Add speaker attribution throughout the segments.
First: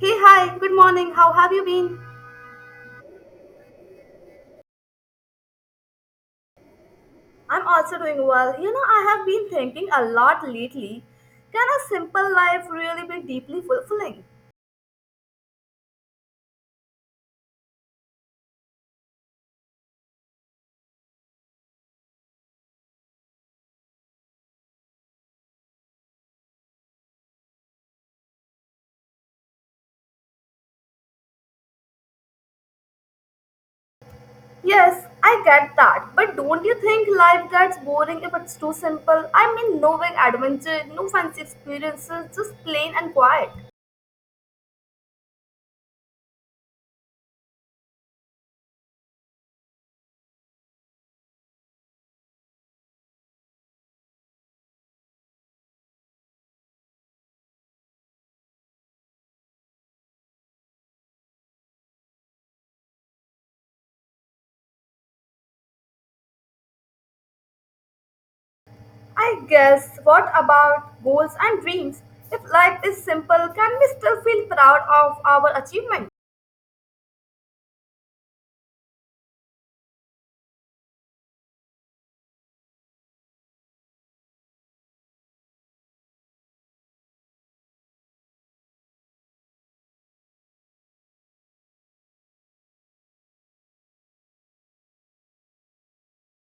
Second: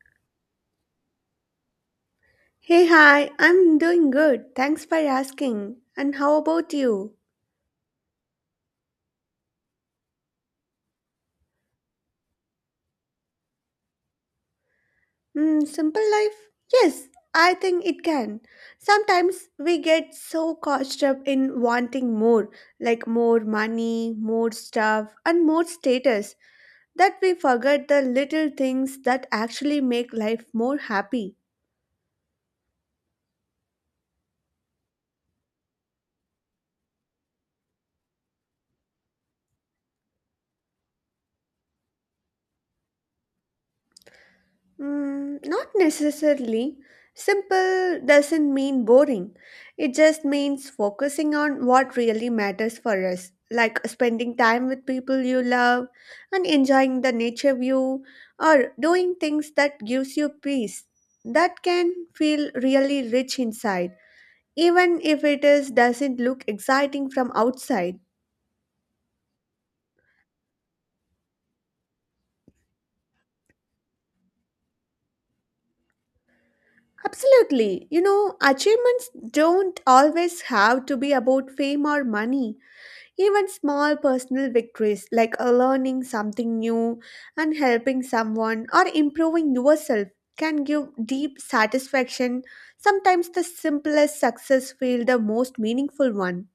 Speaker 1: Hey, hi, good morning. How have you been?
Speaker 2: Hey, hi, I'm doing good. Thanks for asking. And how about you?
Speaker 1: I'm also doing well. You know, I have been thinking a lot lately. Can a simple life really be deeply fulfilling?
Speaker 2: Hmm, simple life? Yes, I think it can. Sometimes we get so caught up in wanting more, like more money, more stuff, and more status, that we forget the little things that actually make life more happy.
Speaker 1: Yes, I get that. But don't you think life gets boring if it's too simple? I mean, no big adventure, no fancy experiences, just plain and quiet.
Speaker 2: Mm, not necessarily. Simple doesn't mean boring. It just means focusing on what really matters for us, like spending time with people you love and enjoying the nature view or doing things that gives you peace. That can feel really rich inside, even if it is doesn't look exciting from outside.
Speaker 1: I guess, what about goals and dreams? If life is simple, can we still feel proud of our achievement?
Speaker 2: Absolutely. You know, achievements don't always have to be about fame or money. Even small personal victories like learning something new and helping someone or improving yourself can give deep satisfaction. Sometimes the simplest success feels the most meaningful one.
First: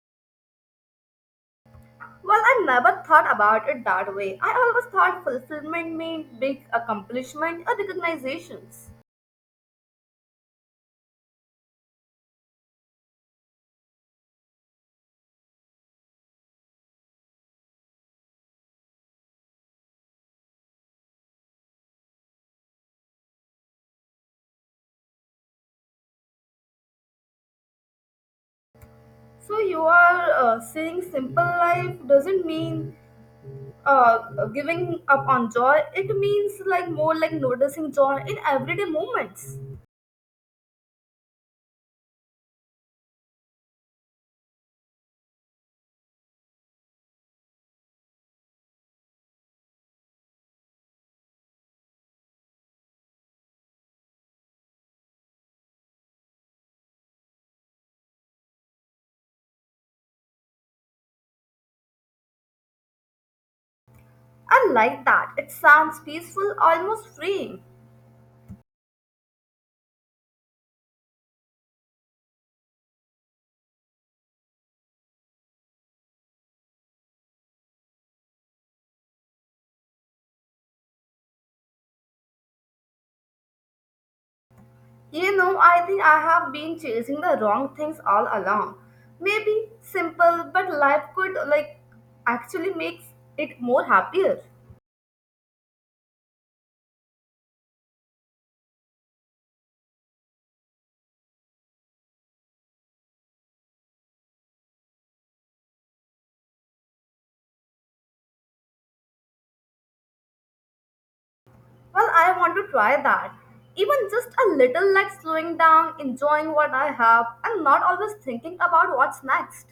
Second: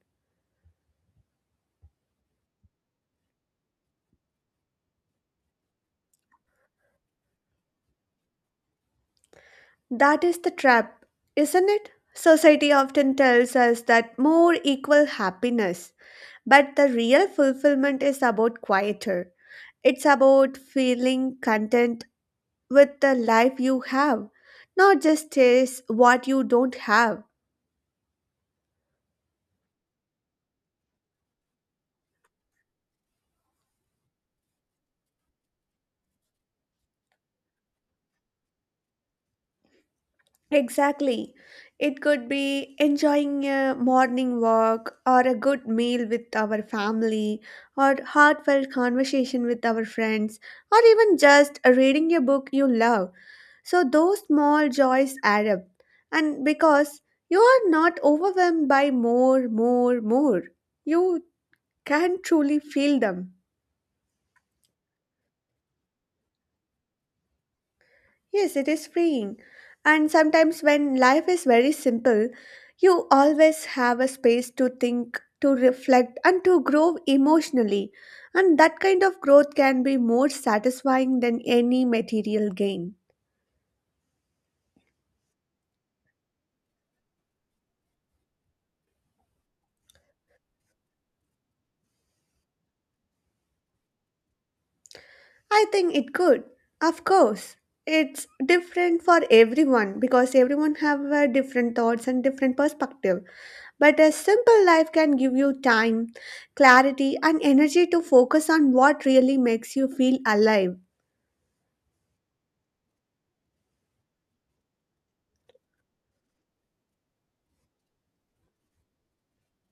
Speaker 1: Well, I never thought about it that way. I always thought fulfillment meant big accomplishment or recognitions.
Speaker 2: That is the trap, isn't it? Society often tells us that more equal happiness, but the real fulfillment is about quieter. It's about feeling content with the life you have, not just chase what you don't have.
Speaker 1: So you are saying simple life doesn't mean giving up on joy. It means like more like noticing joy in everyday moments.
Speaker 2: Exactly. It could be enjoying a morning walk or a good meal with our family or heartfelt conversation with our friends or even just reading a book you love. So those small joys add up. And because you are not overwhelmed by more, more, more, you can truly feel them.
Speaker 1: I like that. It sounds peaceful, almost freeing.
Speaker 2: Yes, it is freeing. And sometimes when life is very simple, you always have a space to think, to reflect, and to grow emotionally. And that kind of growth can be more satisfying than any material gain.
Speaker 1: You know, I think I have been chasing the wrong things all along. Maybe simple, but life could like actually makes it more happier.
Speaker 2: I think it could. Of course. It's different for everyone because everyone have different thoughts and different perspective. But a simple life can give you time, clarity and energy to focus on what really makes you feel alive.
Speaker 1: Well, I want to try that. Even just a little like slowing down, enjoying what I have, and not always thinking about what's next.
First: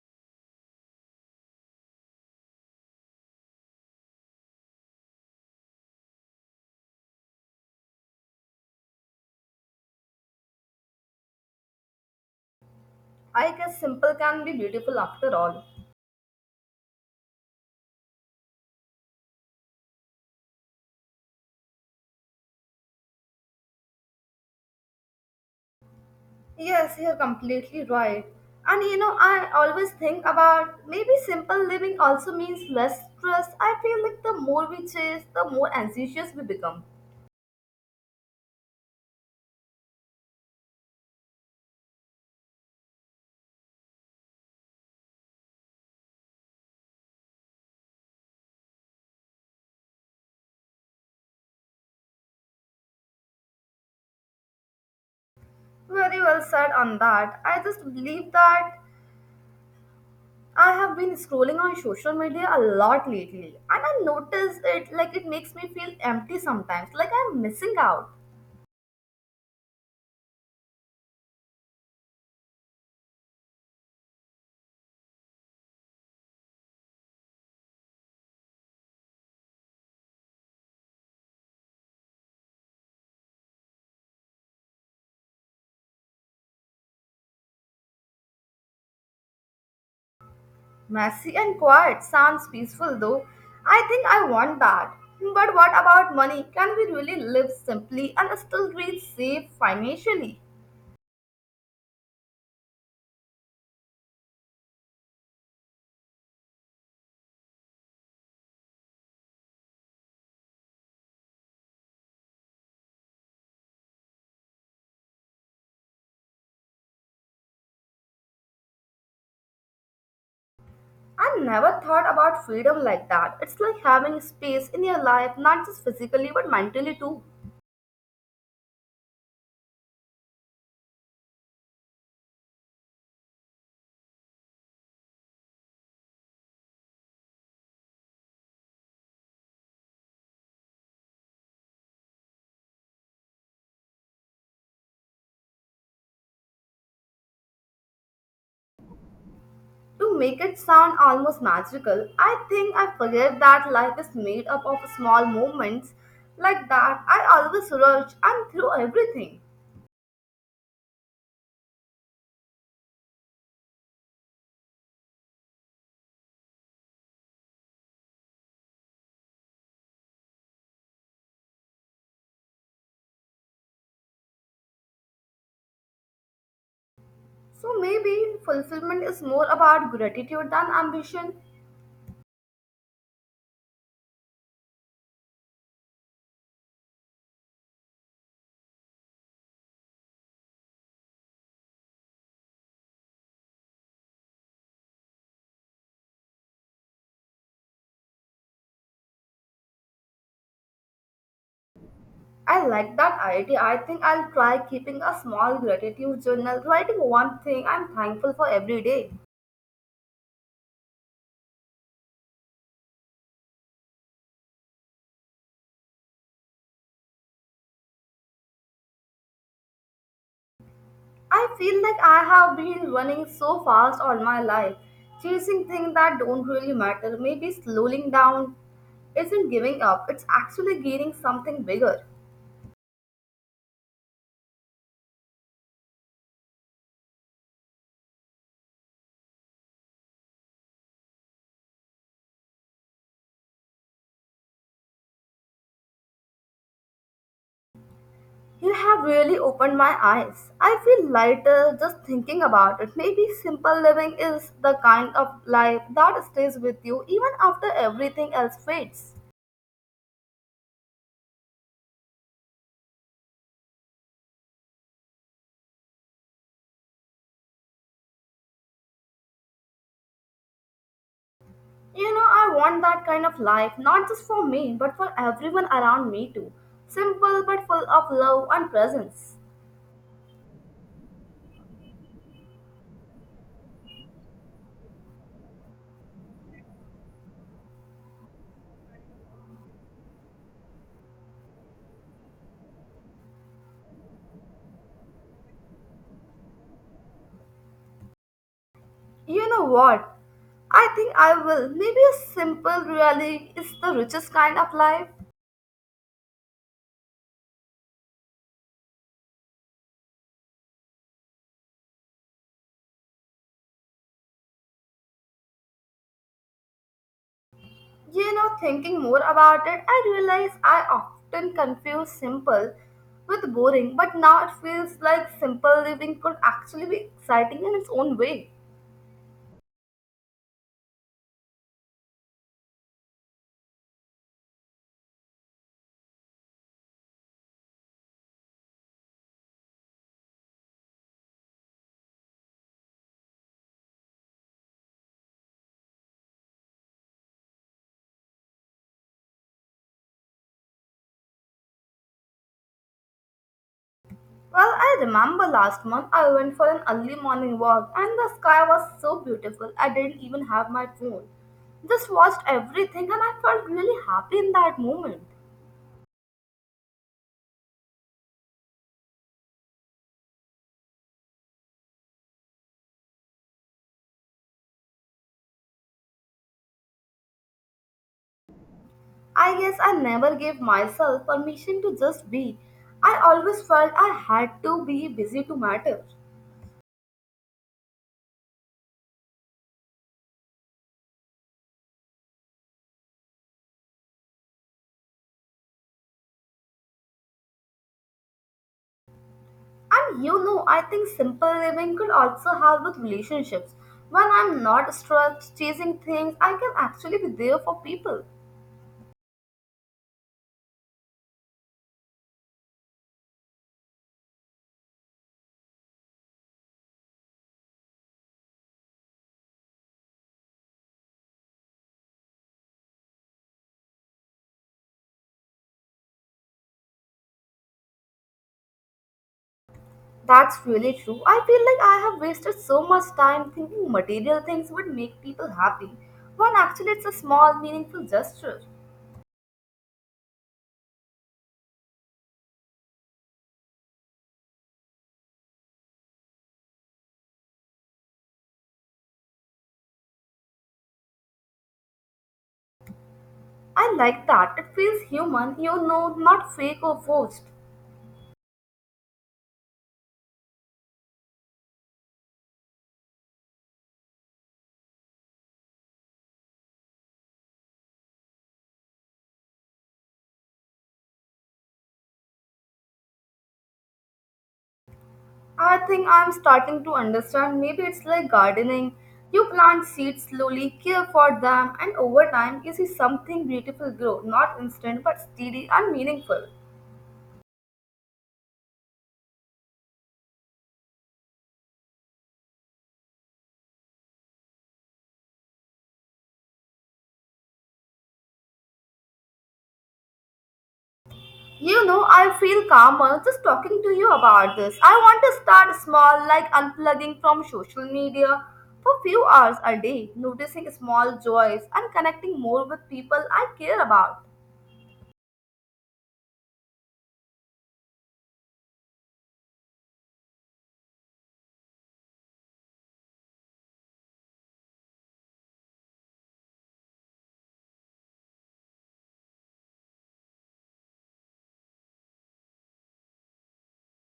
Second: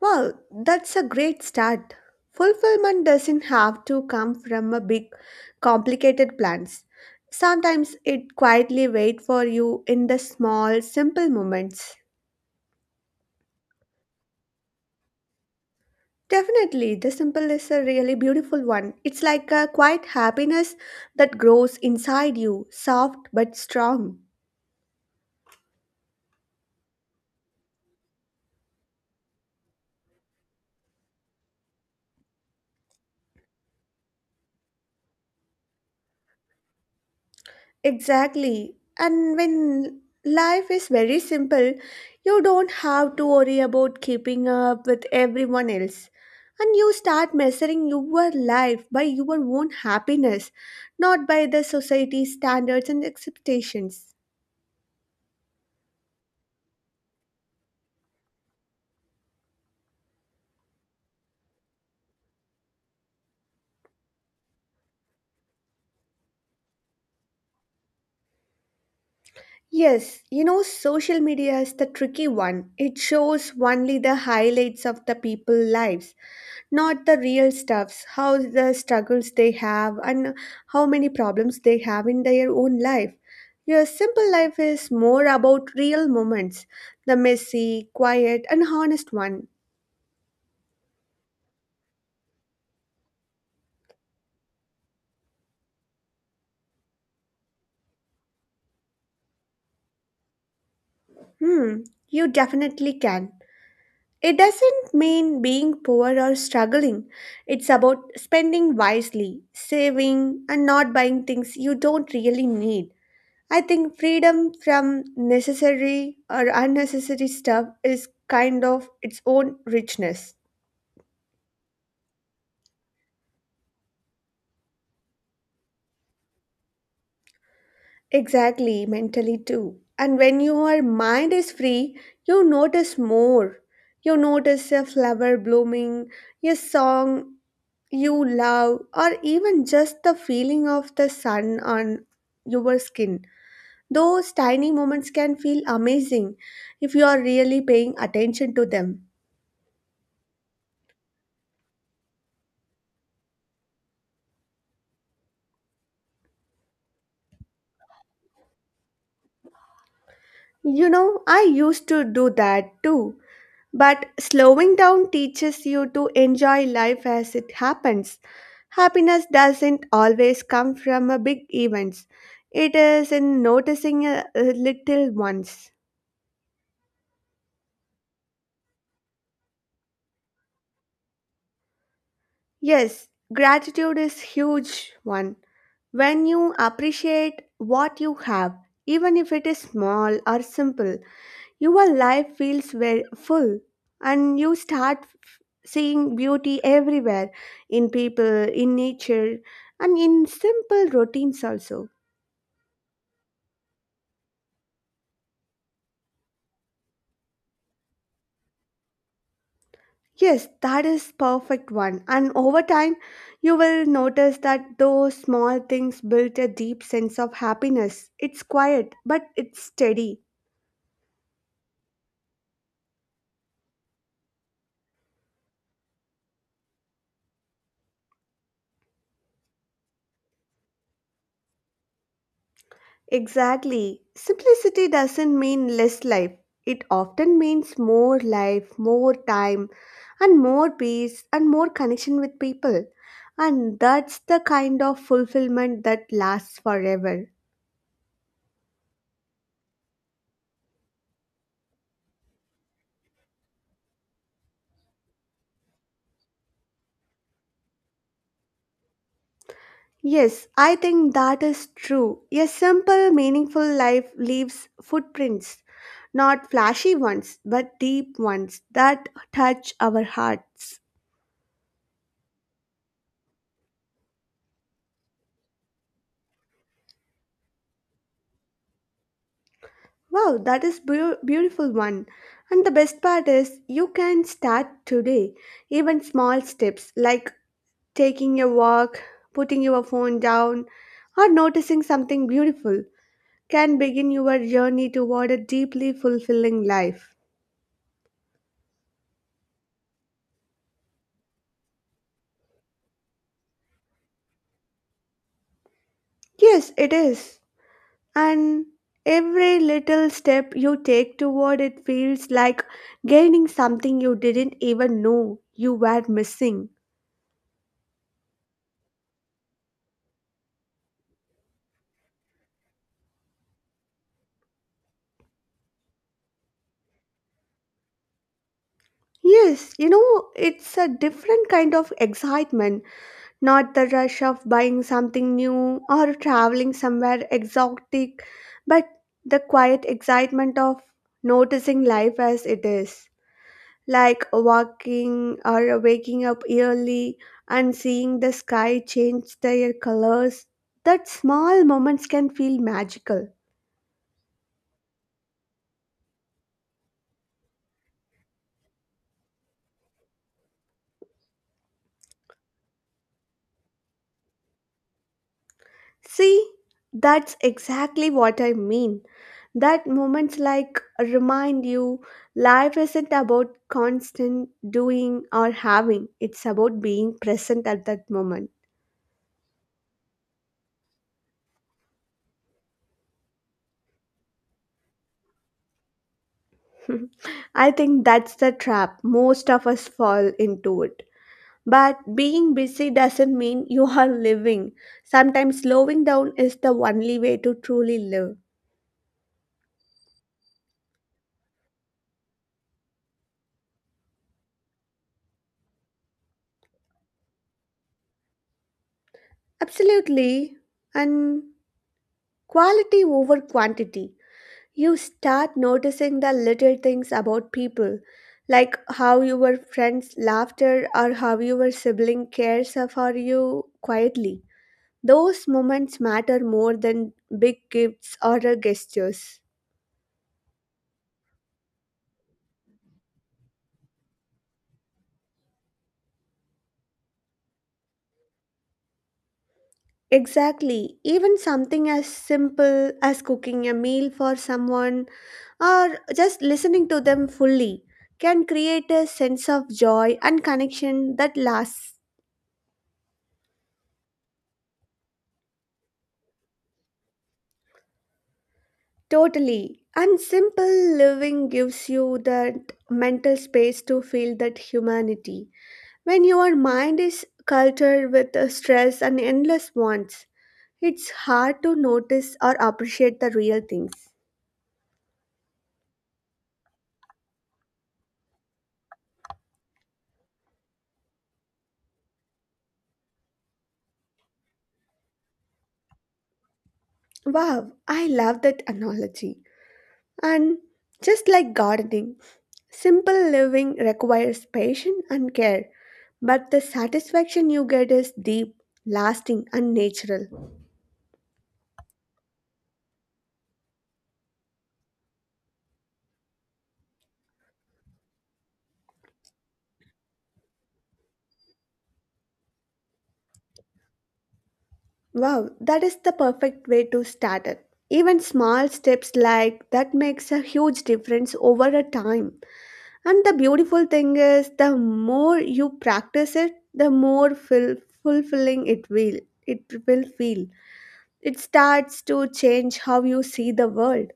Speaker 2: Well, that's a great start. Fulfillment doesn't have to come from a big complicated plans. Sometimes it quietly wait for you in the small simple moments.
Speaker 1: I guess simple can be beautiful after all.
Speaker 2: Definitely, the simple is a really beautiful one. It's like a quiet happiness that grows inside you, soft but strong.
Speaker 1: Yes, you're completely right. And you know, I always think about maybe simple living also means less stress. I feel like the more we chase, the more anxious we become.
Speaker 2: Exactly. And when life is very simple, you don't have to worry about keeping up with everyone else. And you start measuring your life by your own happiness, not by the society's standards and expectations.
Speaker 1: Very well said on that. I just believe that I have been scrolling on social media a lot lately and I notice it like it makes me feel empty sometimes, like I'm missing out.
Speaker 2: Yes, you know, social media is the tricky one. It shows only the highlights of the people' lives, not the real stuffs, how the struggles they have and how many problems they have in their own life. Your simple life is more about real moments, the messy, quiet, and honest one.
Speaker 1: Messy and quiet sounds peaceful though. I think I want that. But what about money? Can we really live simply and still feel safe financially?
Speaker 2: Hmm, you definitely can. It doesn't mean being poor or struggling. It's about spending wisely, saving, and not buying things you don't really need. I think freedom from necessary or unnecessary stuff is kind of its own richness.
Speaker 1: I never thought about freedom like that. It's like having space in your life, not just physically but mentally too.
Speaker 2: Exactly, mentally too. And when your mind is free, you notice more. You notice a flower blooming, a song you love, or even just the feeling of the sun on your skin. Those tiny moments can feel amazing if you are really paying attention to them.
Speaker 1: To make it sound almost magical, I think I forget that life is made up of small moments like that. I always rush and through everything.
Speaker 2: You know, I used to do that too, but slowing down teaches you to enjoy life as it happens. Happiness doesn't always come from a big events. It is in noticing a little ones.
Speaker 1: So maybe fulfillment is more about gratitude than ambition.
Speaker 2: Yes, gratitude is huge one. When you appreciate what you have, even if it is small or simple, your life feels very full and you start seeing beauty everywhere in people, in nature, and in simple routines also.
Speaker 1: I like that idea. I think I'll try keeping a small gratitude journal, writing one thing I'm thankful for every day.
Speaker 2: Yes, that is perfect one. And over time, you will notice that those small things built a deep sense of happiness. It's quiet, but it's steady.
Speaker 1: I feel like I have been running so fast all my life, chasing things that don't really matter. Maybe slowing down isn't giving up, it's actually gaining something bigger.
Speaker 2: Exactly. Simplicity doesn't mean less life. It often means more life, more time, and more peace and more connection with people. And that's the kind of fulfillment that lasts forever.
Speaker 1: You have really opened my eyes. I feel lighter just thinking about it. Maybe simple living is the kind of life that stays with you even after everything else fades.
Speaker 2: Yes, I think that is true. A simple, meaningful life leaves footprints, not flashy ones, but deep ones that touch our hearts.
Speaker 1: You know, I want that kind of life, not just for me, but for everyone around me too. Simple but full of love and presence.
Speaker 2: Wow, that is beautiful one. And the best part is you can start today. Even small steps like taking a walk, putting your phone down, or noticing something beautiful can begin your journey toward a deeply fulfilling life.
Speaker 1: You know what? I think I will. Maybe a simple really is the richest kind of life.
Speaker 2: Yes, it is. And every little step you take toward it feels like gaining something you didn't even know you were missing.
Speaker 1: You know, thinking more about it, I realize I often confuse simple with boring, but now it feels like simple living could actually be exciting in its own way.
Speaker 2: Yes, you know, it's a different kind of excitement, not the rush of buying something new or traveling somewhere exotic, but the quiet excitement of noticing life as it is, like walking or waking up early and seeing the sky change their colors. That small moments can feel magical.
Speaker 1: Well, I remember last month I went for an early morning walk and the sky was so beautiful I didn't even have my phone. Just watched everything and I felt really happy in that moment.
Speaker 2: See, that's exactly what I mean. That moments like remind you life isn't about constant doing or having, it's about being present at that moment.
Speaker 1: I guess I never gave myself permission to just be. I always felt I had to be busy to matter.
Speaker 2: I think that's the trap most of us fall into it. But being busy doesn't mean you are living. Sometimes slowing down is the only way to truly live.
Speaker 1: And you know, I think simple living could also help with relationships. When I'm not stressed chasing things, I can actually be there for people.
Speaker 2: Absolutely. And quality over quantity. You start noticing the little things about people, like how your friends' laughter or how your sibling cares for you quietly. Those moments matter more than big gifts or gestures.
Speaker 1: That's really true. I feel like I have wasted so much time thinking material things would make people happy, when actually it's a small, meaningful gesture.
Speaker 2: Exactly. Even something as simple as cooking a meal for someone or just listening to them fully can create a sense of joy and connection that lasts.
Speaker 1: I like that. It feels human, you know, not fake or forced.
Speaker 2: Totally. And simple living gives you that mental space to feel that humanity. When your mind is cultured with stress and endless wants, it's hard to notice or appreciate the real things.
Speaker 1: I think I'm starting to understand. Maybe it's like gardening. You plant seeds slowly, care for them, and over time you see something beautiful grow. Not instant, but steady and meaningful.
Speaker 2: Wow, I love that analogy. And just like gardening, simple living requires patience and care, but the satisfaction you get is deep, lasting, and natural.
Speaker 1: You know, I feel calmer just talking to you about this. I want to start small, like unplugging from social media for few hours a day, noticing small joys and connecting more with people I care about.
Speaker 2: Wow, that is the perfect way to start it. Even small steps like that makes a huge difference over a time. And the beautiful thing is the more you practice it, the more fulfilling it will feel. It starts to change how you see the world.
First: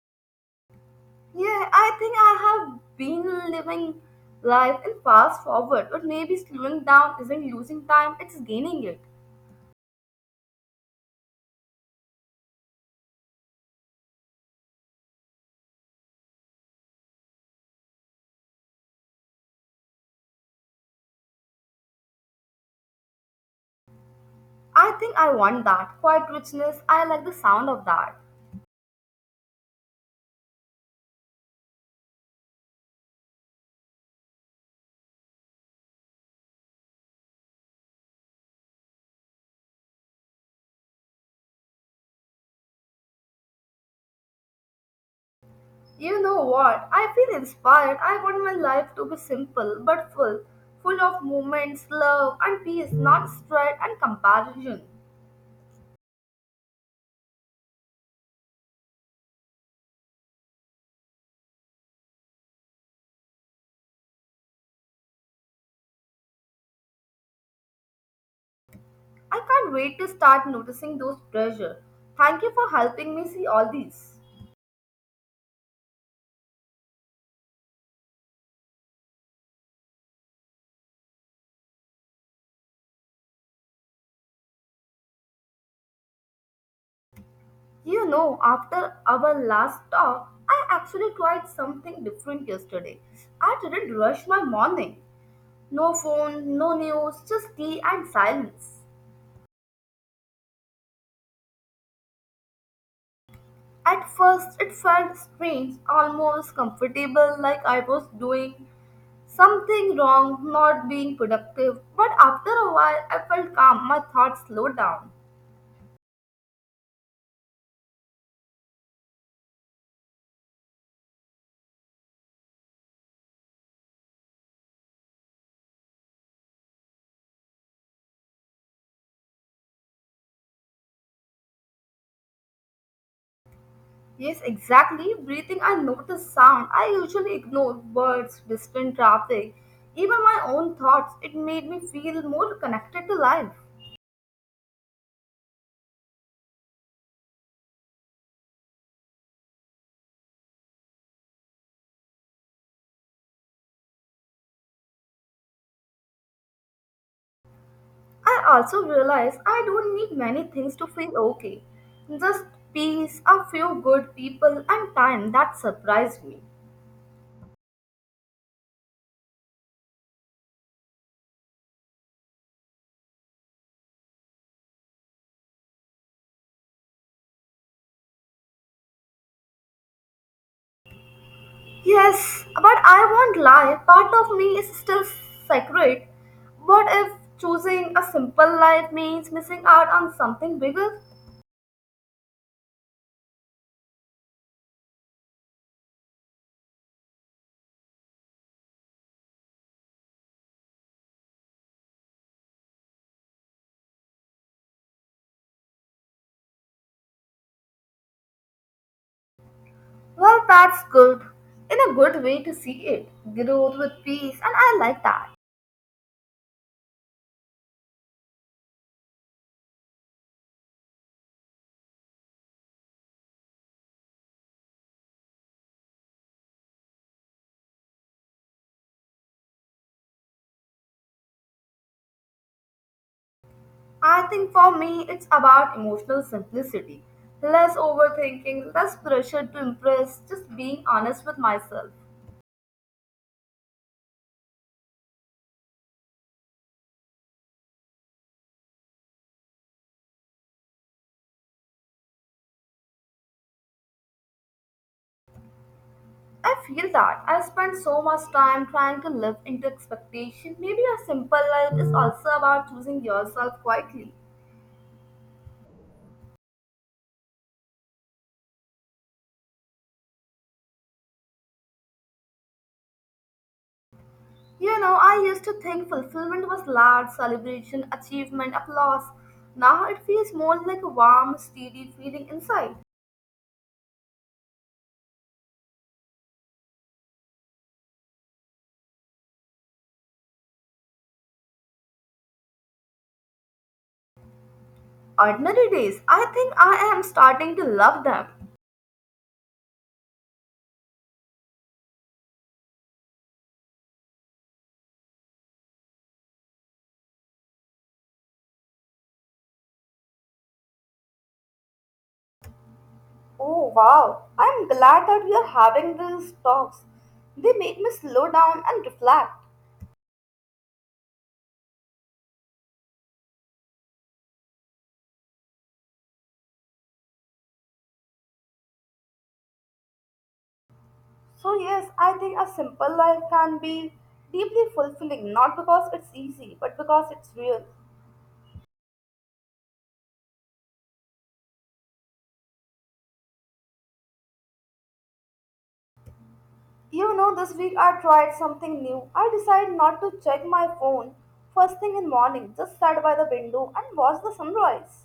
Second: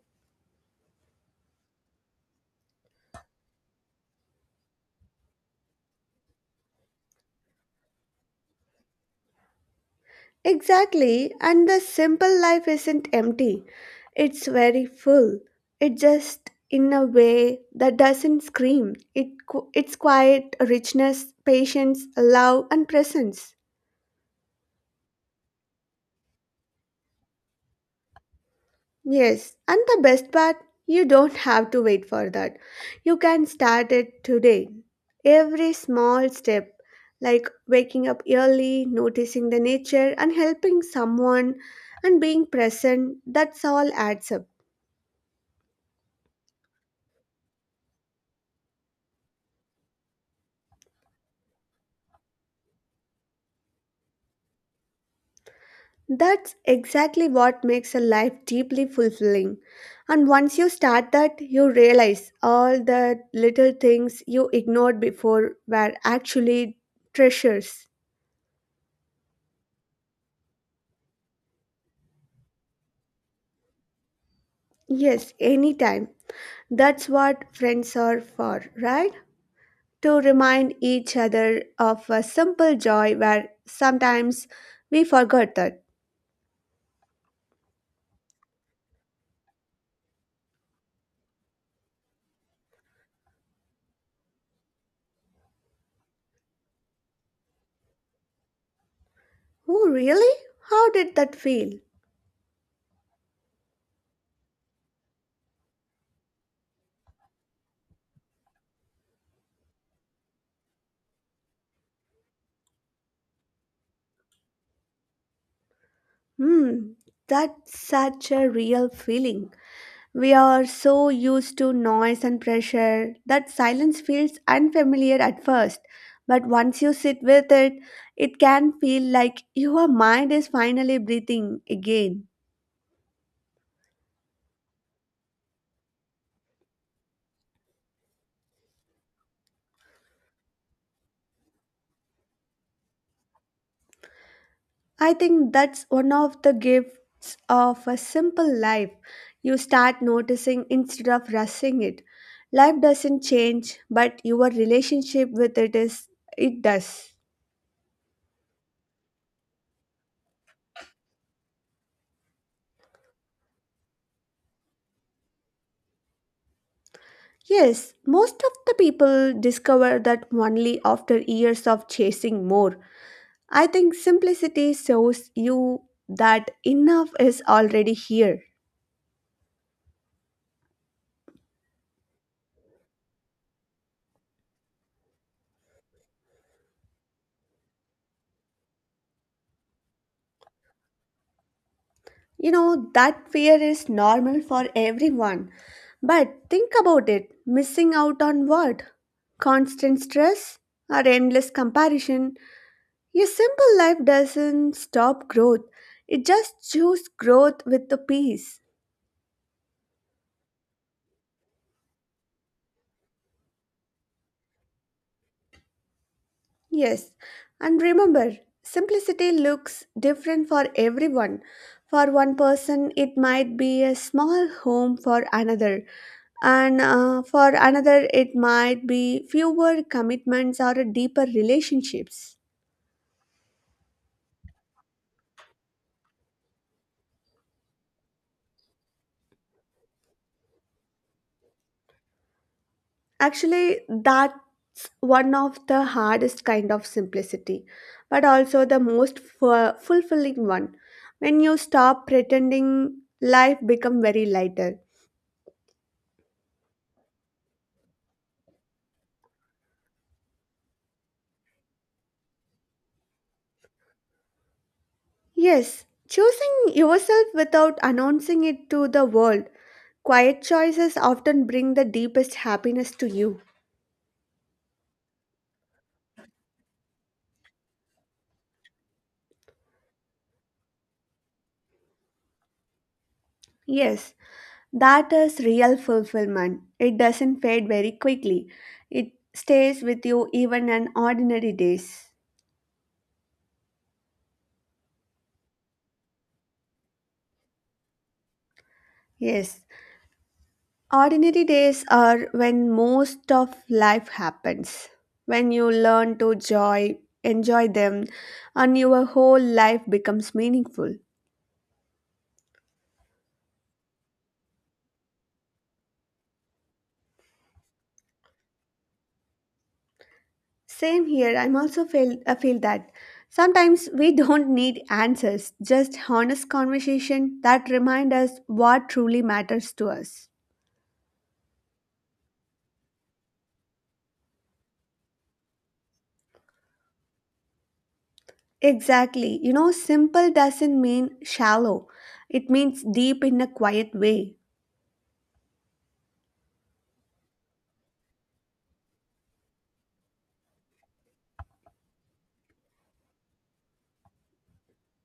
Speaker 1: Yeah, I think I have been living life in fast forward, but maybe slowing down isn't losing time, it's gaining it.
Speaker 2: Exactly, and the simple life isn't empty, it's very full. It just in a way that doesn't scream. It it's quiet, richness, patience, love, and presence.
Speaker 1: I think I want that quiet richness. I like the sound of that.
Speaker 2: Yes, and the best part, you don't have to wait for that. You can start it today. Every small step, like waking up early, noticing the nature, and helping someone, and being present, that's all adds up.
Speaker 1: You know what? I feel inspired. I want my life to be simple but full, full of moments, love, and peace, not strife and comparison.
Speaker 2: That's exactly what makes a life deeply fulfilling. And once you start that, you realize all the little things you ignored before were actually treasures.
Speaker 1: I can't wait to start noticing those treasures. Thank you for helping me see all these.
Speaker 2: Yes, anytime. That's what friends are for, right? To remind each other of a simple joy where sometimes we forgot that.
Speaker 1: You know, after our last talk, I actually tried something different yesterday. I didn't rush my morning. No phone, no news, just tea and silence.
Speaker 2: Oh, really? How did that feel?
Speaker 1: At first, it felt strange, almost comfortable, like I was doing something wrong, not being productive. But after a while, I felt calm, my thoughts slowed down.
Speaker 2: Hmm, that's such a real feeling. We are so used to noise and pressure that silence feels unfamiliar at first. But once you sit with it, it can feel like your mind is finally breathing again.
Speaker 1: Yes, exactly. Breathing, I notice sound. I usually ignore birds, distant traffic, even my own thoughts. It made me feel more connected to life.
Speaker 2: I think that's one of the gifts of a simple life. You start noticing instead of rushing it. Life doesn't change, but your relationship with it does.
Speaker 1: I also realized I don't need many things to feel okay. Just peace, a few good people, and time. That surprised me.
Speaker 2: Yes, most of the people discover that only after years of chasing more. I think simplicity shows you that enough is already here.
Speaker 1: Yes, but I won't lie. Part of me is still sacred. What if choosing a simple life means missing out on something bigger?
Speaker 2: You know, that fear is normal for everyone. But think about it missing out on what? Constant stress or endless comparison? Your simple life doesn't stop growth, it just chooses growth with the peace.
Speaker 1: Well, that's good. In a good way to see it. Growth with peace, and I like that.
Speaker 2: Yes, and remember, simplicity looks different for everyone. For one person, it might be a small home for another, and for another, it might be fewer commitments or a deeper relationships.
Speaker 1: I think for me, it's about emotional simplicity. Less overthinking, less pressure to impress, just being honest with myself.
Speaker 2: Actually, that's one of the hardest kind of simplicity, but also the most fulfilling one. When you stop pretending, life become very lighter.
Speaker 1: I feel that I spend so much time trying to live into expectation. Maybe a simple life is also about choosing yourself quietly.
Speaker 2: Yes, choosing yourself without announcing it to the world. Quiet choices often bring the deepest happiness to you.
Speaker 1: You know, I used to think fulfillment was large celebration, achievement, applause. Now it feels more like a warm, steady feeling inside.
Speaker 2: Yes, that is real fulfillment. It doesn't fade very quickly. It stays with you even on ordinary days.
Speaker 1: Ordinary days, I think I am starting to love them.
Speaker 2: Yes, ordinary days are when most of life happens. When you learn to joy, enjoy them, and your whole life becomes meaningful.
Speaker 1: Oh wow, I'm glad that we are having these talks. They make me slow down and reflect.
Speaker 2: Same here. I feel that sometimes we don't need answers, just honest conversation that remind us what truly matters to us.
Speaker 1: So, yes, I think a simple life can be deeply fulfilling, not because it's easy, but because it's real.
Speaker 2: Exactly. You know, simple doesn't mean shallow. It means deep in a quiet way.
Speaker 1: You know, this week I tried something new. I decided not to check my phone first thing in morning, just sat by the window and watched the sunrise.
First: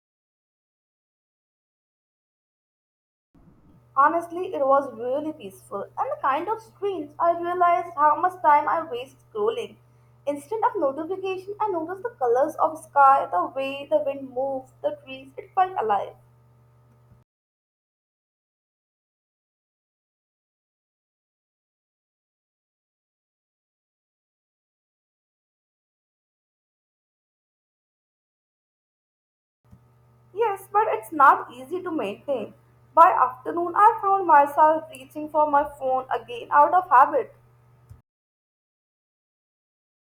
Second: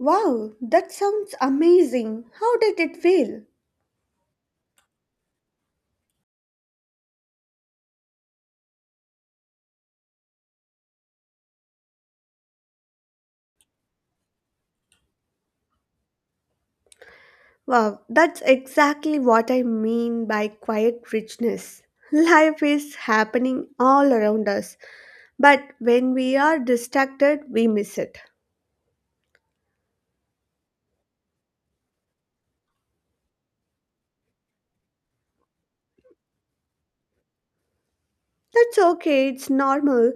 Speaker 2: Wow, that sounds amazing. How did it feel?
Speaker 1: Honestly, it was really peaceful and kind of strange. I realized how much time I waste scrolling. Instead of notification, I noticed the colors of sky, the way the wind moved, the trees. It felt alive.
Speaker 2: Wow, that's exactly what I mean by quiet richness. Life is happening all around us, but when we are distracted, we miss it.
Speaker 1: Yes, but it's not easy to maintain. By afternoon, I found myself reaching for my phone again out of habit.
Speaker 2: That's okay, it's normal.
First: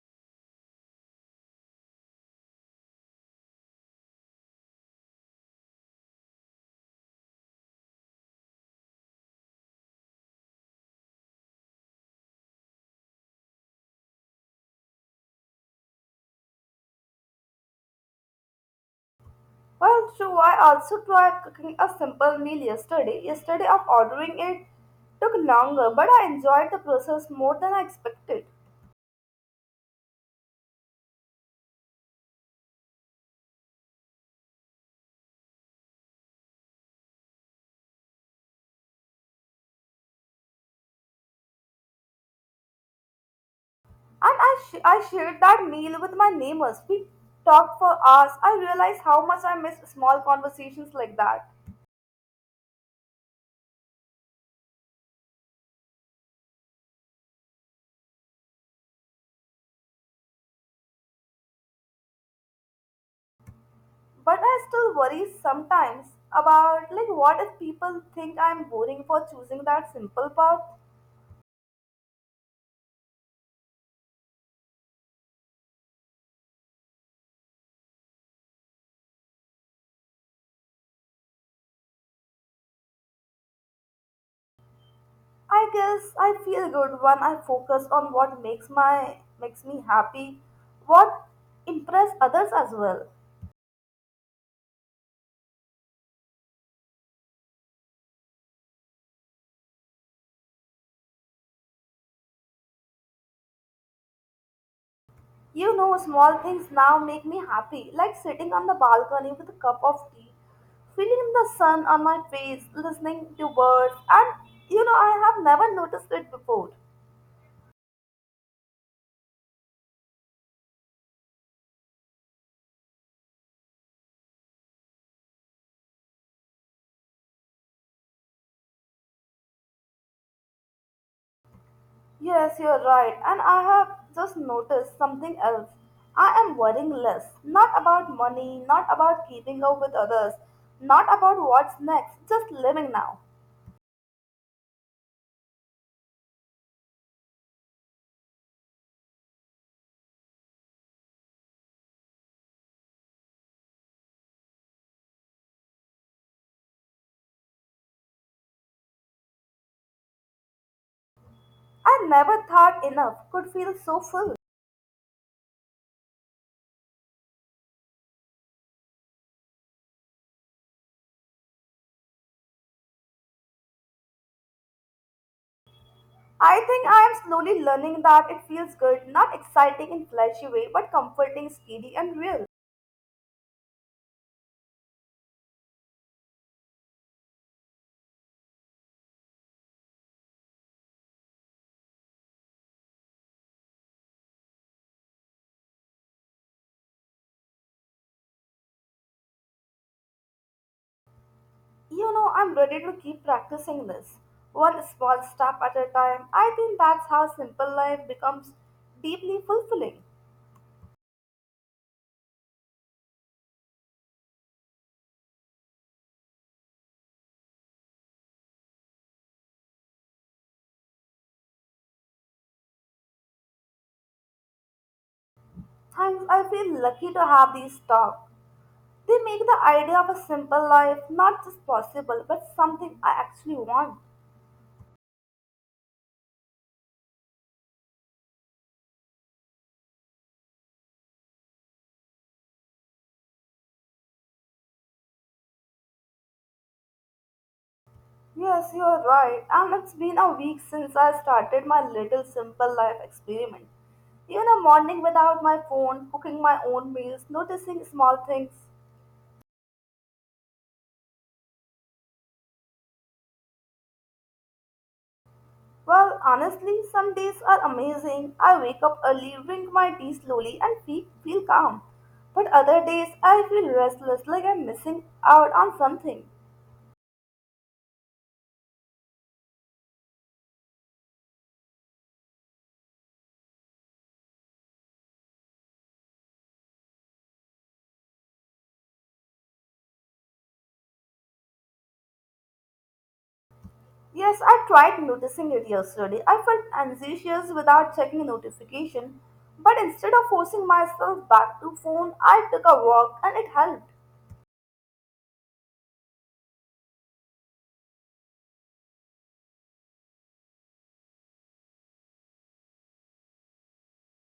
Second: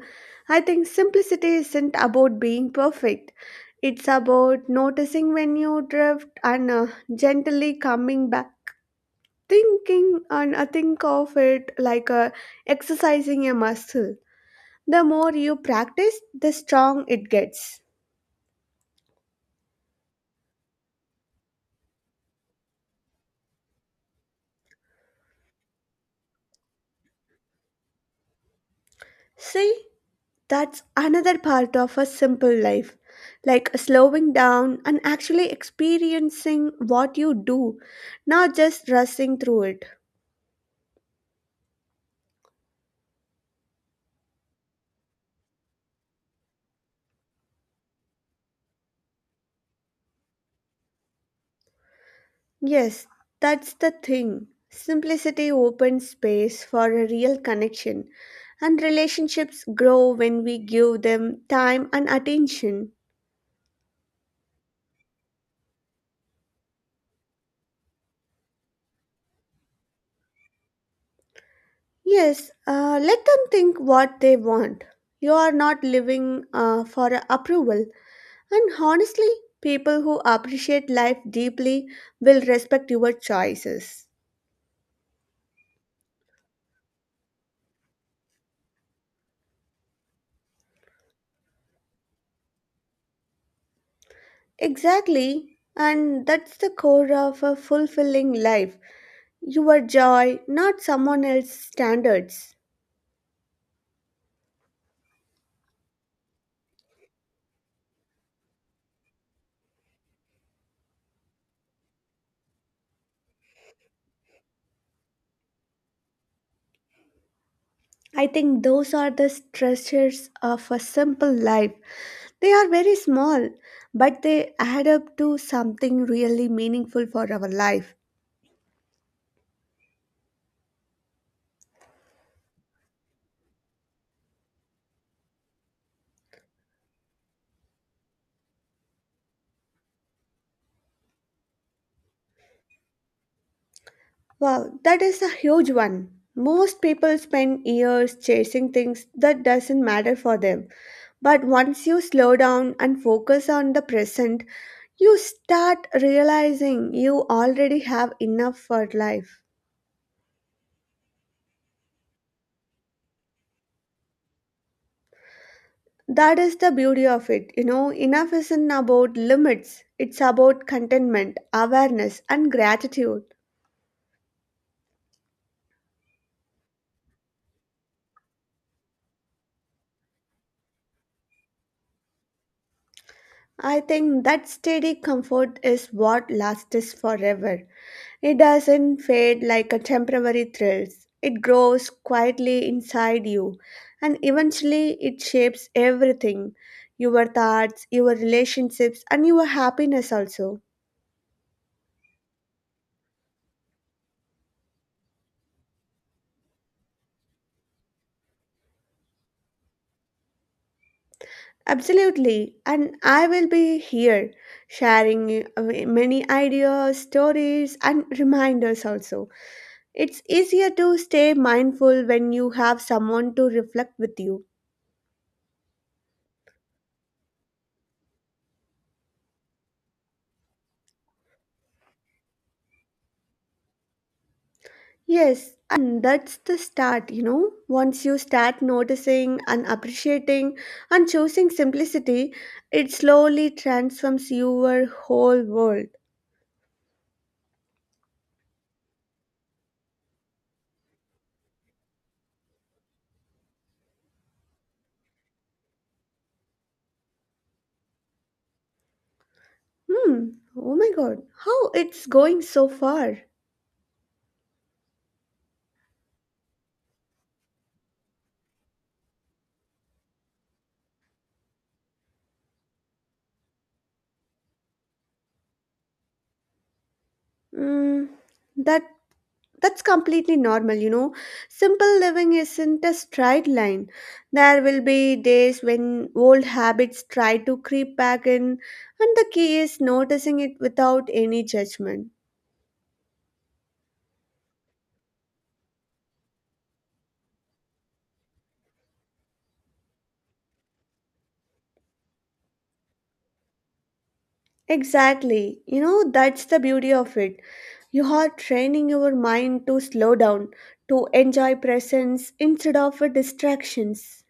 Speaker 2: I think simplicity isn't about being perfect. It's about noticing when you drift and gently coming back. Think of it like exercising a muscle. The more you practice, the strong it gets.
Speaker 1: Well, true, I also tried cooking a simple meal yesterday. Yesterday, of ordering it took longer, but I enjoyed the process more than I expected.
Speaker 2: See, that's another part of a simple life. Like slowing down and actually experiencing what you do, not just rushing through it.
Speaker 1: And I shared that meal with my neighbors. We talked for hours. I realized how much I miss small conversations like that.
Speaker 2: Yes, that's the thing. Simplicity opens space for a real connection, and relationships grow when we give them time and attention.
Speaker 1: But I still worry sometimes about like what if people think I'm boring for choosing that simple path.
Speaker 2: Yes, let them think what they want. You are not living for a approval, and honestly, people who appreciate life deeply will respect your choices.
Speaker 1: I guess I feel good when I focus on what makes me happy, what impress others as well.
Speaker 2: Exactly, and that's the core of a fulfilling life. Your joy, not someone else's standards.
Speaker 1: You know, small things now make me happy, like sitting on the balcony with a cup of tea, feeling the sun on my face, listening to birds, and you know, I have never noticed it before.
Speaker 2: I think those are the treasures of a simple life. They are very small, but they add up to something really meaningful for our life.
Speaker 1: Yes, you're right. And I have just noticed something else. I am worrying less. Not about money, not about keeping up with others, not about what's next, just living now.
Speaker 2: Wow, that is a huge one. Most people spend years chasing things that doesn't matter for them. But once you slow down and focus on the present, you start realizing you already have enough for life.
Speaker 1: I never thought enough could feel so full.
Speaker 2: That is the beauty of it. You know, enough isn't about limits, it's about contentment, awareness, and gratitude.
Speaker 1: I think I am slowly learning that it feels good, not exciting in flashy way, but comforting, steady, and real.
Speaker 2: I think that steady comfort is what lasts forever. It doesn't fade like a temporary thrill. It grows quietly inside you, and eventually it shapes everything: your thoughts, your relationships, and your happiness also.
Speaker 1: You know, I'm ready to keep practicing this. One small step at a time. I think that's how simple life becomes deeply fulfilling.
Speaker 2: Absolutely, and I will be here sharing many ideas, stories, and reminders also. It's easier to stay mindful when you have someone to reflect with you.
Speaker 1: Thanks, I feel lucky to have these talks. They make the idea of a simple life not just possible, but something I actually want.
Speaker 2: Yes, and that's the start, you know. Once you start noticing and appreciating and choosing simplicity, it slowly transforms your whole world.
Speaker 1: Yes, you're right, and it's been a week since I started my little simple life experiment. Even a morning without my phone, cooking my own meals, noticing small things.
Speaker 2: Hmm, oh my god, how it's going so far.
Speaker 1: Well, honestly, some days are amazing. I wake up early, drink my tea slowly, and feel calm. But other days, I feel restless, like I'm missing out on something.
Speaker 2: Mm, that that's completely normal, you know. Simple living isn't a straight line. There will be days when old habits try to creep back in, and the key is noticing it without any judgment.
Speaker 1: Yes, I tried noticing it yesterday. I felt anxious without checking notification, but instead of forcing myself back to phone, I took a walk and it helped.
Speaker 2: Exactly. You know, that's the beauty of it. You are training your mind to slow down, to enjoy presence instead of distractions.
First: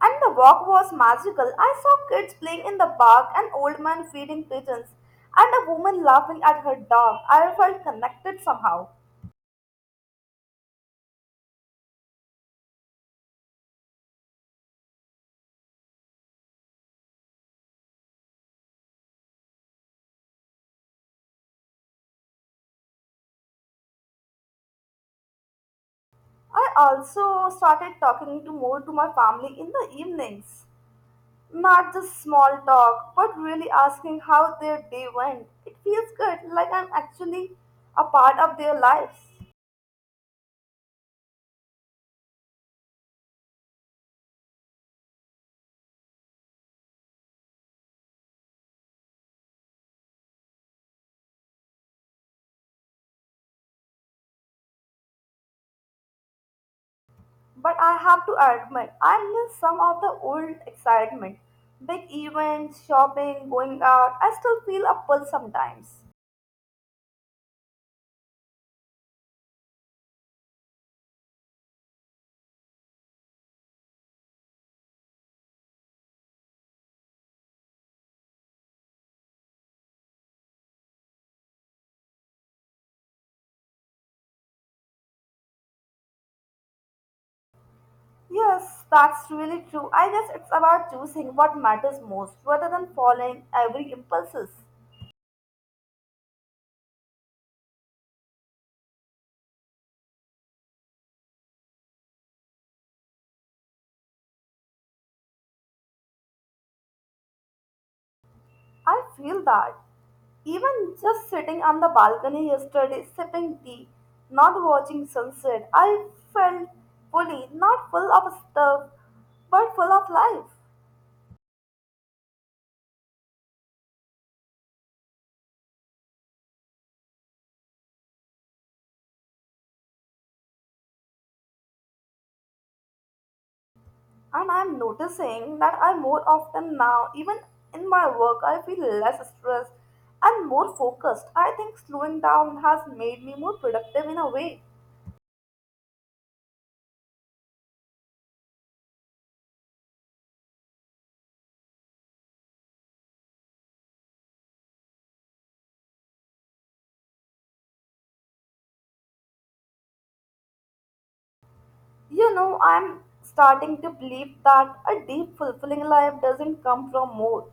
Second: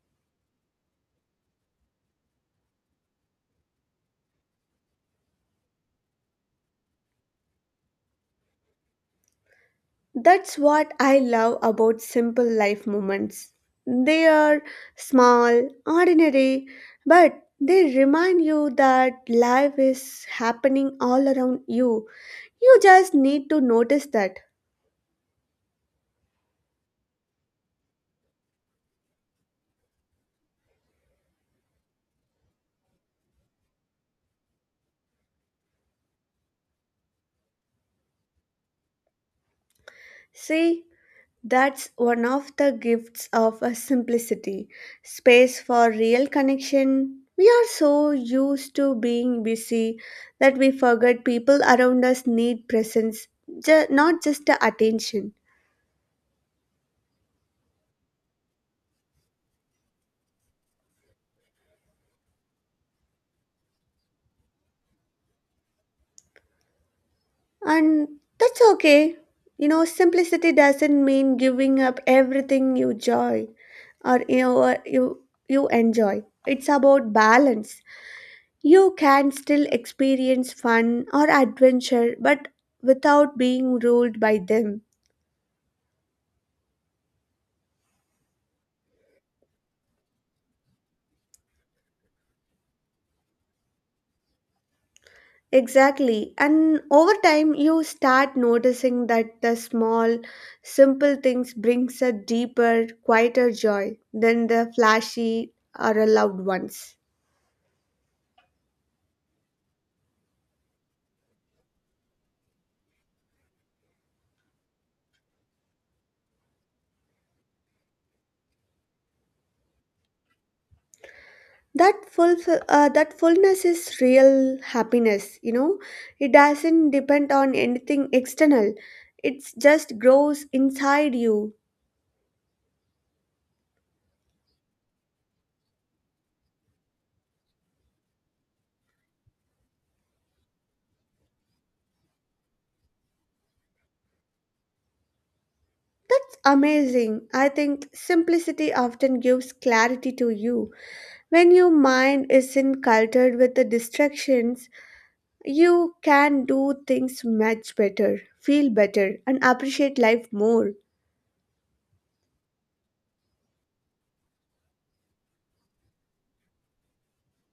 Speaker 1: And the walk was magical. I saw kids playing in the park, an old man feeding pigeons, and a woman laughing at her dog. I felt connected somehow.
Speaker 2: That's what I love about simple life moments. They are small, ordinary, but they remind you that life is happening all around you. You just need to notice that.
Speaker 1: I also started talking to more to my family in the evenings. Not just small talk, but really asking how their day went. It feels good, like I'm actually a part of their lives.
Speaker 2: See, that's one of the gifts of a simplicity, space for real connection. We are so used to being busy that we forget people around us need presence, not just the attention.
Speaker 1: But I have to admit, I miss some of the old excitement. Big events, shopping, going out, I still feel a pull sometimes.
Speaker 2: And that's okay. You know, simplicity doesn't mean giving up everything you joy or you know, or you enjoy. It's about balance. You can still experience fun or adventure but without being ruled by them.
Speaker 1: Yes, that's really true. I guess it's about choosing what matters most rather than following every impulses.
Speaker 2: Exactly. And over time you start noticing that the small simple things brings a deeper, quieter joy than the flashy or a loud ones.
Speaker 1: I feel that. Even just sitting on the balcony yesterday sipping tea, not watching sunset, I felt fully, not full of stuff, but full of life.
Speaker 2: that full that fullness is real happiness, you know. It doesn't depend on anything external. It just grows inside you.
Speaker 1: And I'm noticing that I more often now, even in my work, I feel less stressed and more focused. I think slowing down has made me more productive in a way.
Speaker 2: That's amazing. I think simplicity often gives clarity to you. When your mind isn't cluttered with the distractions, you can do things much better, feel better, and appreciate life more.
Speaker 1: You know, I'm starting to believe that a deep, fulfilling life doesn't come from more.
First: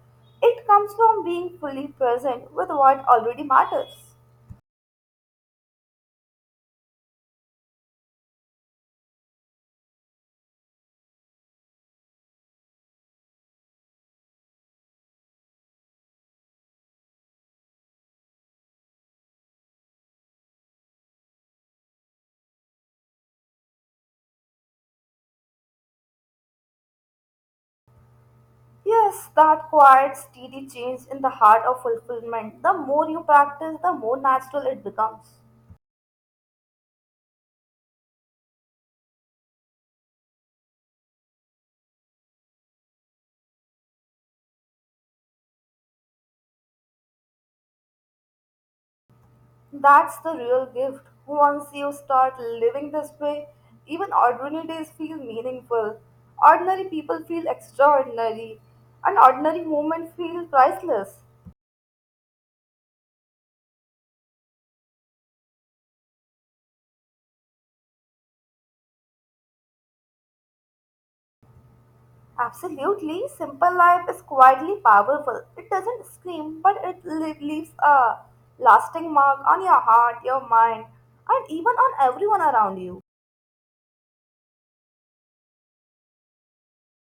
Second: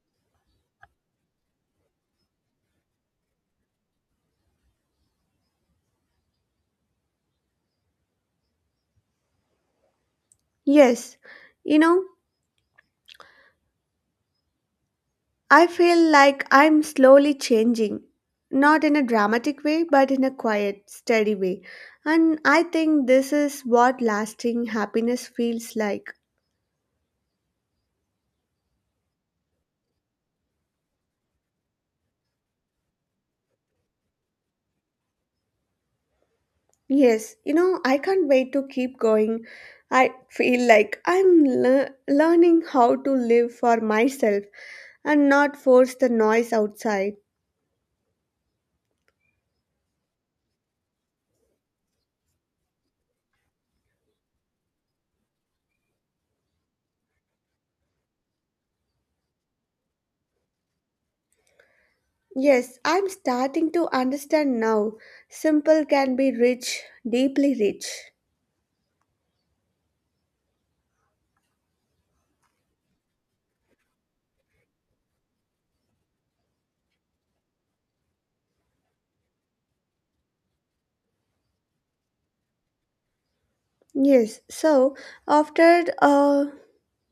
Speaker 1: It comes from being fully present with what already matters.
Speaker 2: Yes, you know, I feel like I'm slowly changing, not in a dramatic way, but in a quiet, steady way. And I think this is what lasting happiness feels like.
Speaker 1: Yes, that quiet, steady change in the heart of fulfillment. The more you practice, the more natural it becomes.
Speaker 2: Yes, you know, I can't wait to keep going. I feel like I'm learning how to live for myself and not force the noise outside.
Speaker 1: That's the real gift. Once you start living this way, even ordinary days feel meaningful. Ordinary people feel extraordinary, and ordinary moments feel priceless.
Speaker 2: Yes, I'm starting to understand now. Simple can be rich, deeply rich.
Speaker 1: Absolutely, simple life is quietly powerful. It doesn't scream, but it leaves a lasting mark on your heart, your mind, and even on everyone around you.
Speaker 2: Yes, so after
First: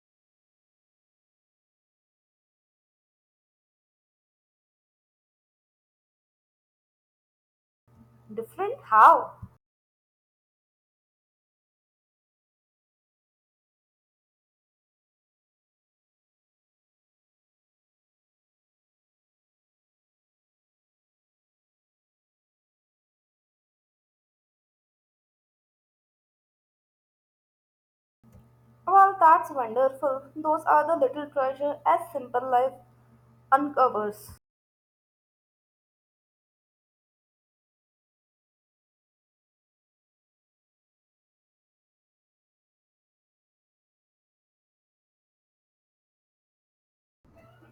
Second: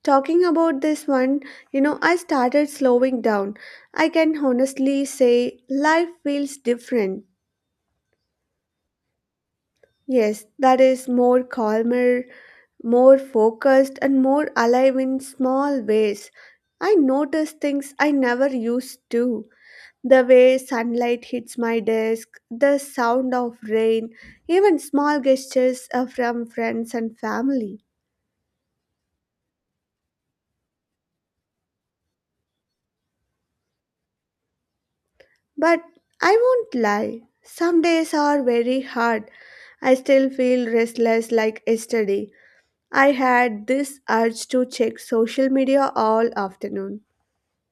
Speaker 2: talking about this one, you know, I started slowing down. I can honestly say life feels different.
Speaker 1: Different how?
Speaker 2: Yes, that is more calmer, more focused, and more alive in small ways. I notice things I never used to. The way sunlight hits my desk, the sound of rain, even small gestures from friends and family.
Speaker 1: Well, that's wonderful. Those are the little treasure as simple life uncovers.
Speaker 2: But I won't lie, some days are very hard. I still feel restless like yesterday. I had this urge to check social media all afternoon.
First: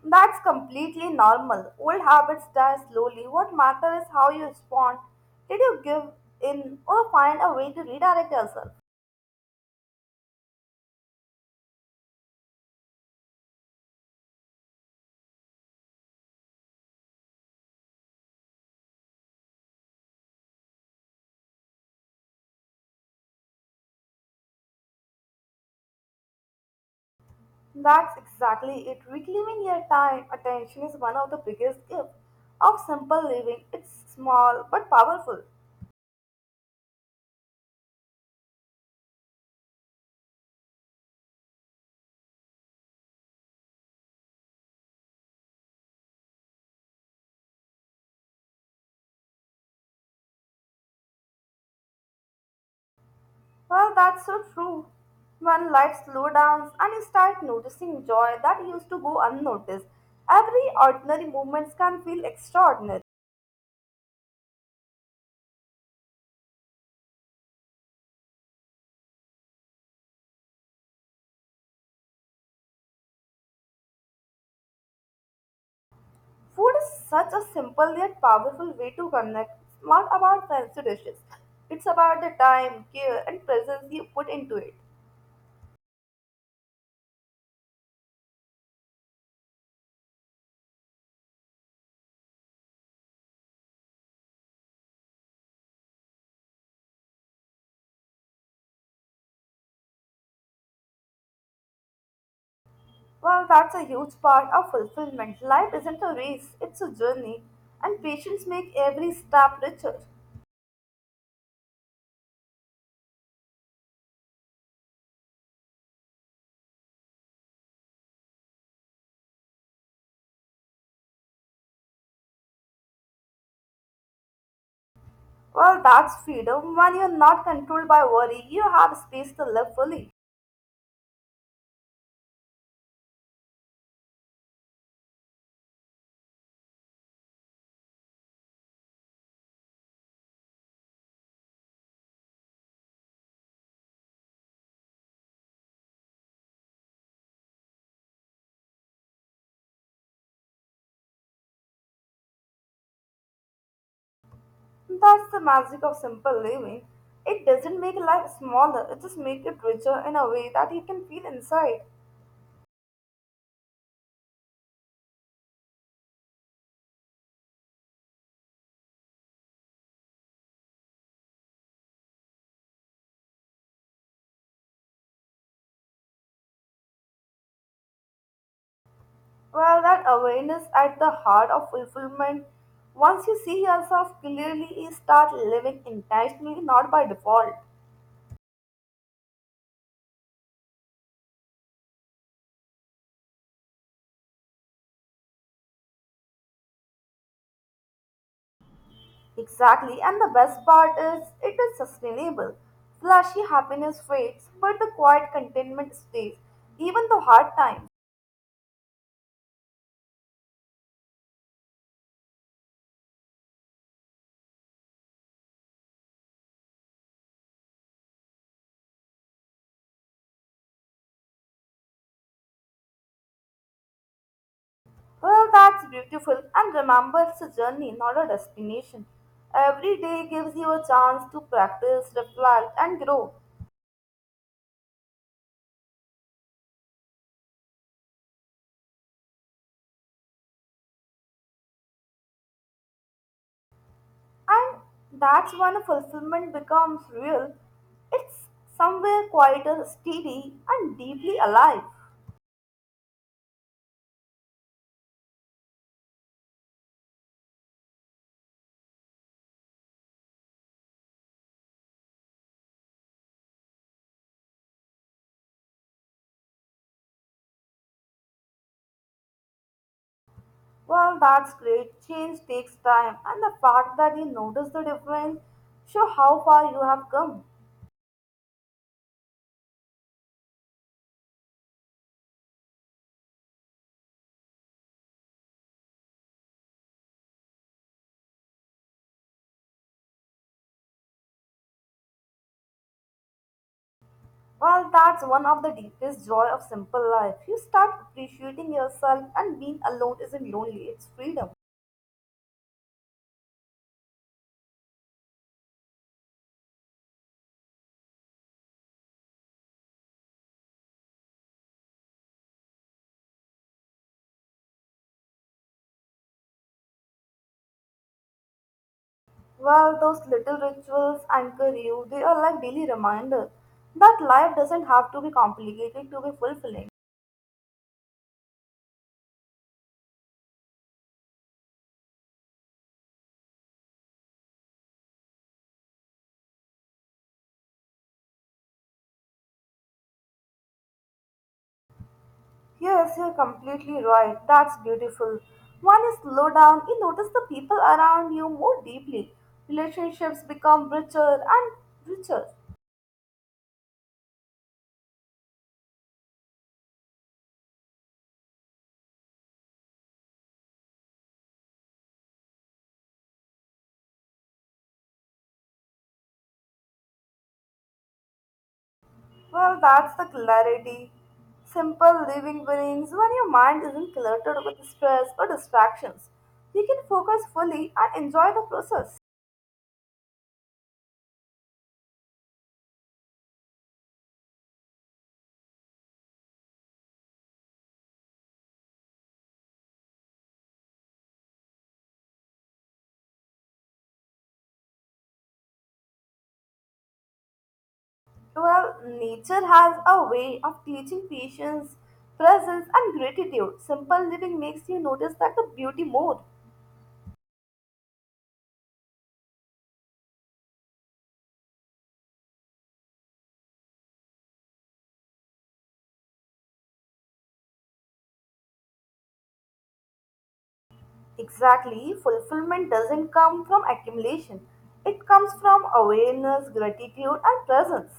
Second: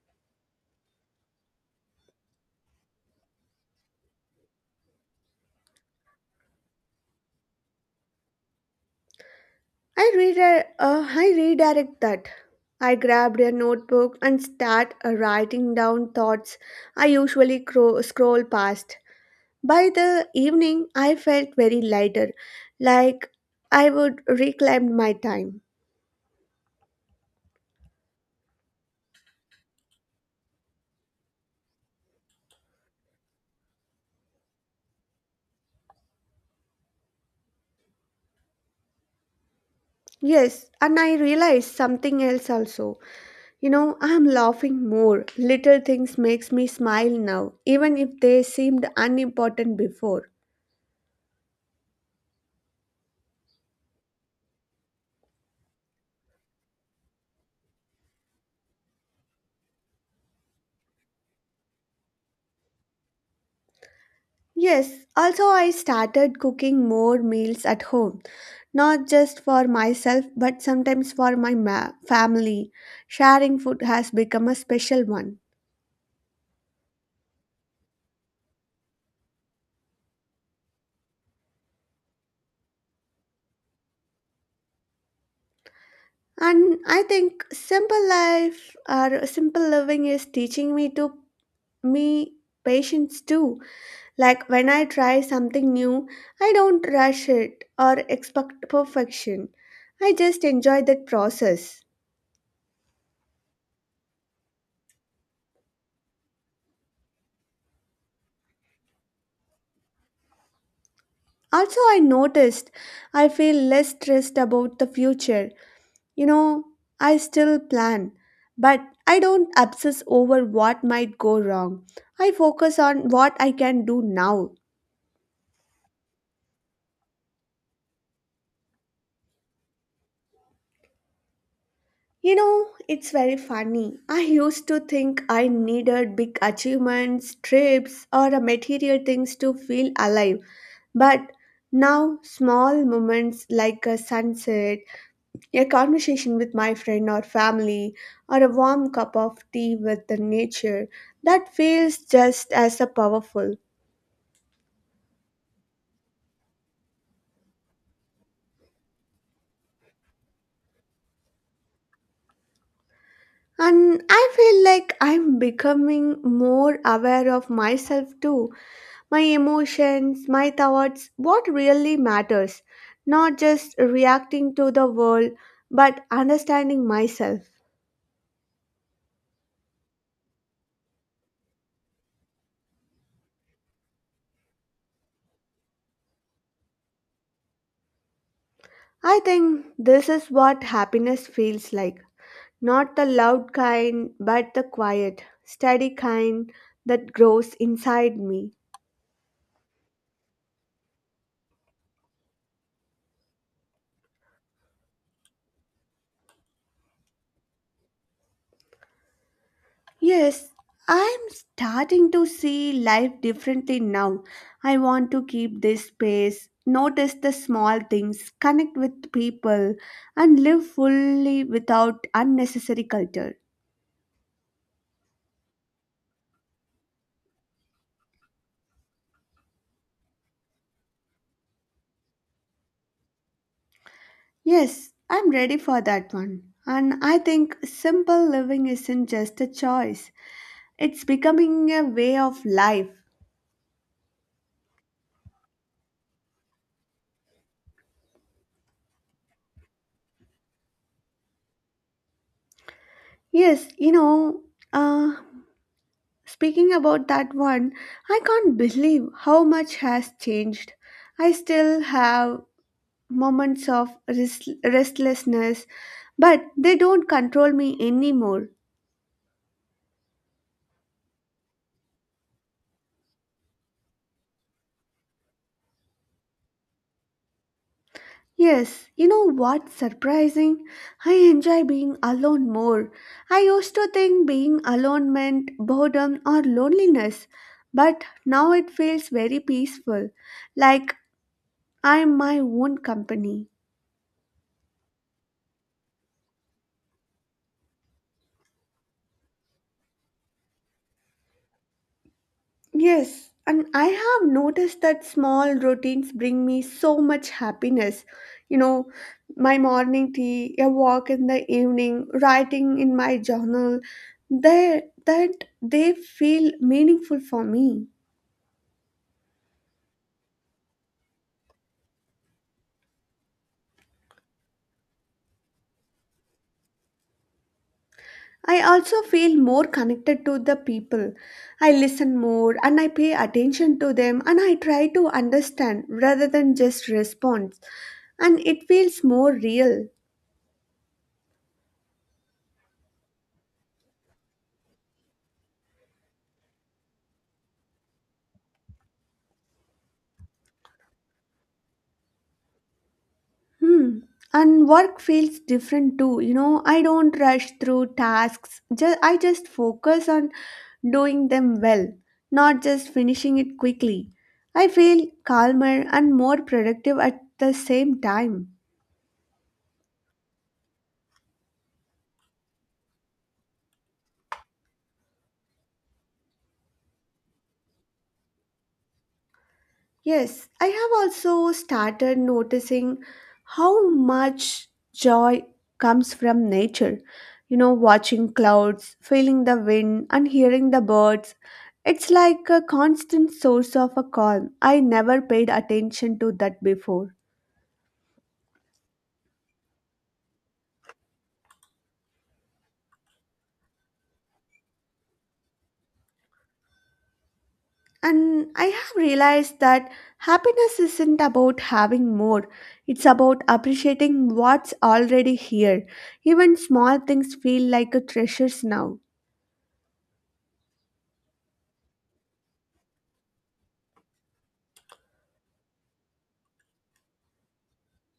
Speaker 1: That's completely normal. Old habits die slowly. What matters is how you respond. Did you give in or find a way to redirect yourself?
Speaker 2: I redirect that. I grabbed a notebook and start writing down thoughts I usually scroll past. By the evening, I felt very lighter, like I would reclaim my time.
Speaker 1: That's exactly it. Reclaiming your time, attention is one of the biggest gifts of simple living. It's small but powerful.
Speaker 2: Yes, and I realized something else also. You know, I'm laughing more. Little things makes me smile now, even if they seemed unimportant before.
Speaker 1: Well, that's so true. When life slows down and you start noticing joy that used to go unnoticed, every ordinary moment can feel extraordinary.
Speaker 2: Yes, also I started cooking more meals at home, not just for myself but sometimes for my family. Sharing food has become a special one.
Speaker 1: Food is such a simple yet powerful way to connect. It's not about fancy dishes. It's about the time, care, and presence you put into it.
Speaker 2: And I think simple life or simple living is teaching me patience too. Like when I try something new, I don't rush it or expect perfection. I just enjoy that process.
Speaker 1: Well, that's a huge part of fulfillment. Life isn't a race, it's a journey, and patience make every step richer.
Speaker 2: Also, I noticed I feel less stressed about the future. You know, I still plan, but I don't obsess over what might go wrong. I focus on what I can do now.
Speaker 1: Well, that's freedom. When you're not controlled by worry, you have space to live fully.
Speaker 2: You know, it's very funny. I used to think I needed big achievements, trips, or a material things to feel alive. But now, small moments like a sunset, a conversation with my friend or family, or a warm cup of tea with the nature, that feels just as a powerful.
Speaker 1: That's the magic of simple living. It doesn't make life smaller, it just makes it richer in a way that you can feel inside.
Speaker 2: And I feel like I'm becoming more aware of myself too: my emotions, my thoughts, what really matters, not just reacting to the world, but understanding myself.
Speaker 1: Well, that awareness at the heart of fulfillment. Once you see yourself clearly, you start living intentionally, not by default.
Speaker 2: I think this is what happiness feels like, not the loud kind, but the quiet, steady kind that grows inside me.
Speaker 1: Exactly, and the best part is it is sustainable. Flashy happiness fades, but the quiet contentment stays, even the hard times.
Speaker 2: Yes, I'm starting to see life differently now. I want to keep this space, notice the small things, connect with people, and live fully without unnecessary culture.
Speaker 1: Well, that's beautiful, and remember it's a journey, not a destination. Every day gives you a chance to practice, reflect, and grow.
Speaker 2: Yes, I'm ready for that one. And I think simple living isn't just a choice, it's becoming a way of life.
Speaker 1: And that's when fulfillment becomes real. It's somewhere quieter, steady, and deeply alive.
Speaker 2: Yes, you know, uh, speaking about that one, I can't believe how much has changed. I still have moments of restlessness, but they don't control me anymore.
Speaker 1: Well, that's great. Change takes time, and the fact that you notice the difference show how far you have come.
Speaker 2: Yes, you know what's surprising? I enjoy being alone more. I used to think being alone meant boredom or loneliness, but now it feels very peaceful, like I'm my own company.
Speaker 1: Well, that's one of the deepest joy of simple life. You start appreciating yourself, and being alone isn't lonely; it's freedom.
Speaker 2: Yes, and I have noticed that small routines bring me so much happiness. You know, my morning tea, a walk in the evening, writing in my journal, they feel meaningful for me.
Speaker 1: Well, those little rituals anchor you. They are like daily reminders that life doesn't have to be complicated to be fulfilling.
Speaker 2: I also feel more connected to the people. I listen more and I pay attention to them and I try to understand rather than just respond. And it feels more real.
Speaker 1: Yes, you're completely right. That's beautiful. When you slow down, you notice the people around you more deeply. Relationships become richer and richer.
Speaker 2: Hmm. And work feels different too. You know, I don't rush through tasks. Just focus on doing them well, not just finishing it quickly. I feel calmer and more productive at the same time.
Speaker 1: Well, that's the clarity. Simple living brings when your mind isn't cluttered with stress or distractions. You can focus fully and enjoy the process.
Speaker 2: Yes, I have also started noticing how much joy comes from nature. You know, watching clouds, feeling the wind, and hearing the birds. It's like a constant source of a calm. I never paid attention to that before.
Speaker 1: Well, nature has a way of teaching patience, presence, and gratitude. Simple living makes you notice that the beauty more.
Speaker 2: And I have realized that happiness isn't about having more, it's about appreciating what's already here. Even small things feel like a treasures now.
Speaker 1: Exactly, fulfillment doesn't come from accumulation. It comes from awareness, gratitude, and presence.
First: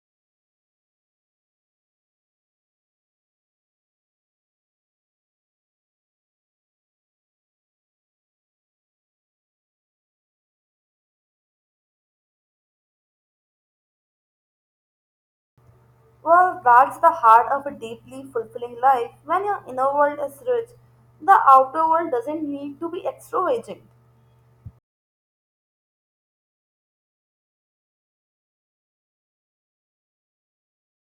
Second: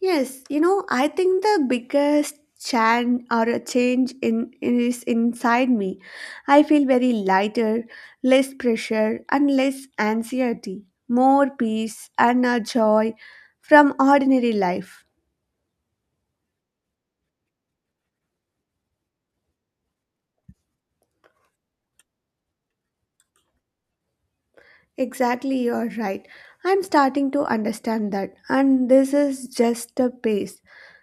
Speaker 2: Yes, you know, I think the biggest change or a change in is inside me. I feel very lighter, less pressure, and less anxiety, more peace and a joy from ordinary life.
Speaker 1: Well, that's the heart of a deeply fulfilling life. When your inner world is rich, the outer world doesn't need to be extravagant.
Speaker 2: Exactly, you're right. I'm starting to understand that, and this is just a pace.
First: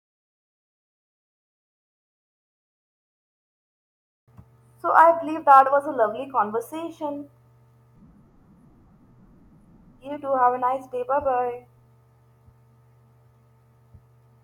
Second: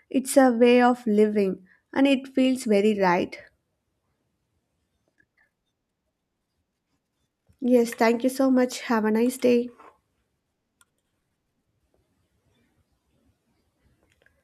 Speaker 2: It's a way of living, and it feels very right.
Speaker 1: So, I believe that was a lovely conversation.
Speaker 2: Yes, thank you so much. Have a nice day.
Speaker 1: You too, have a nice day. Bye bye.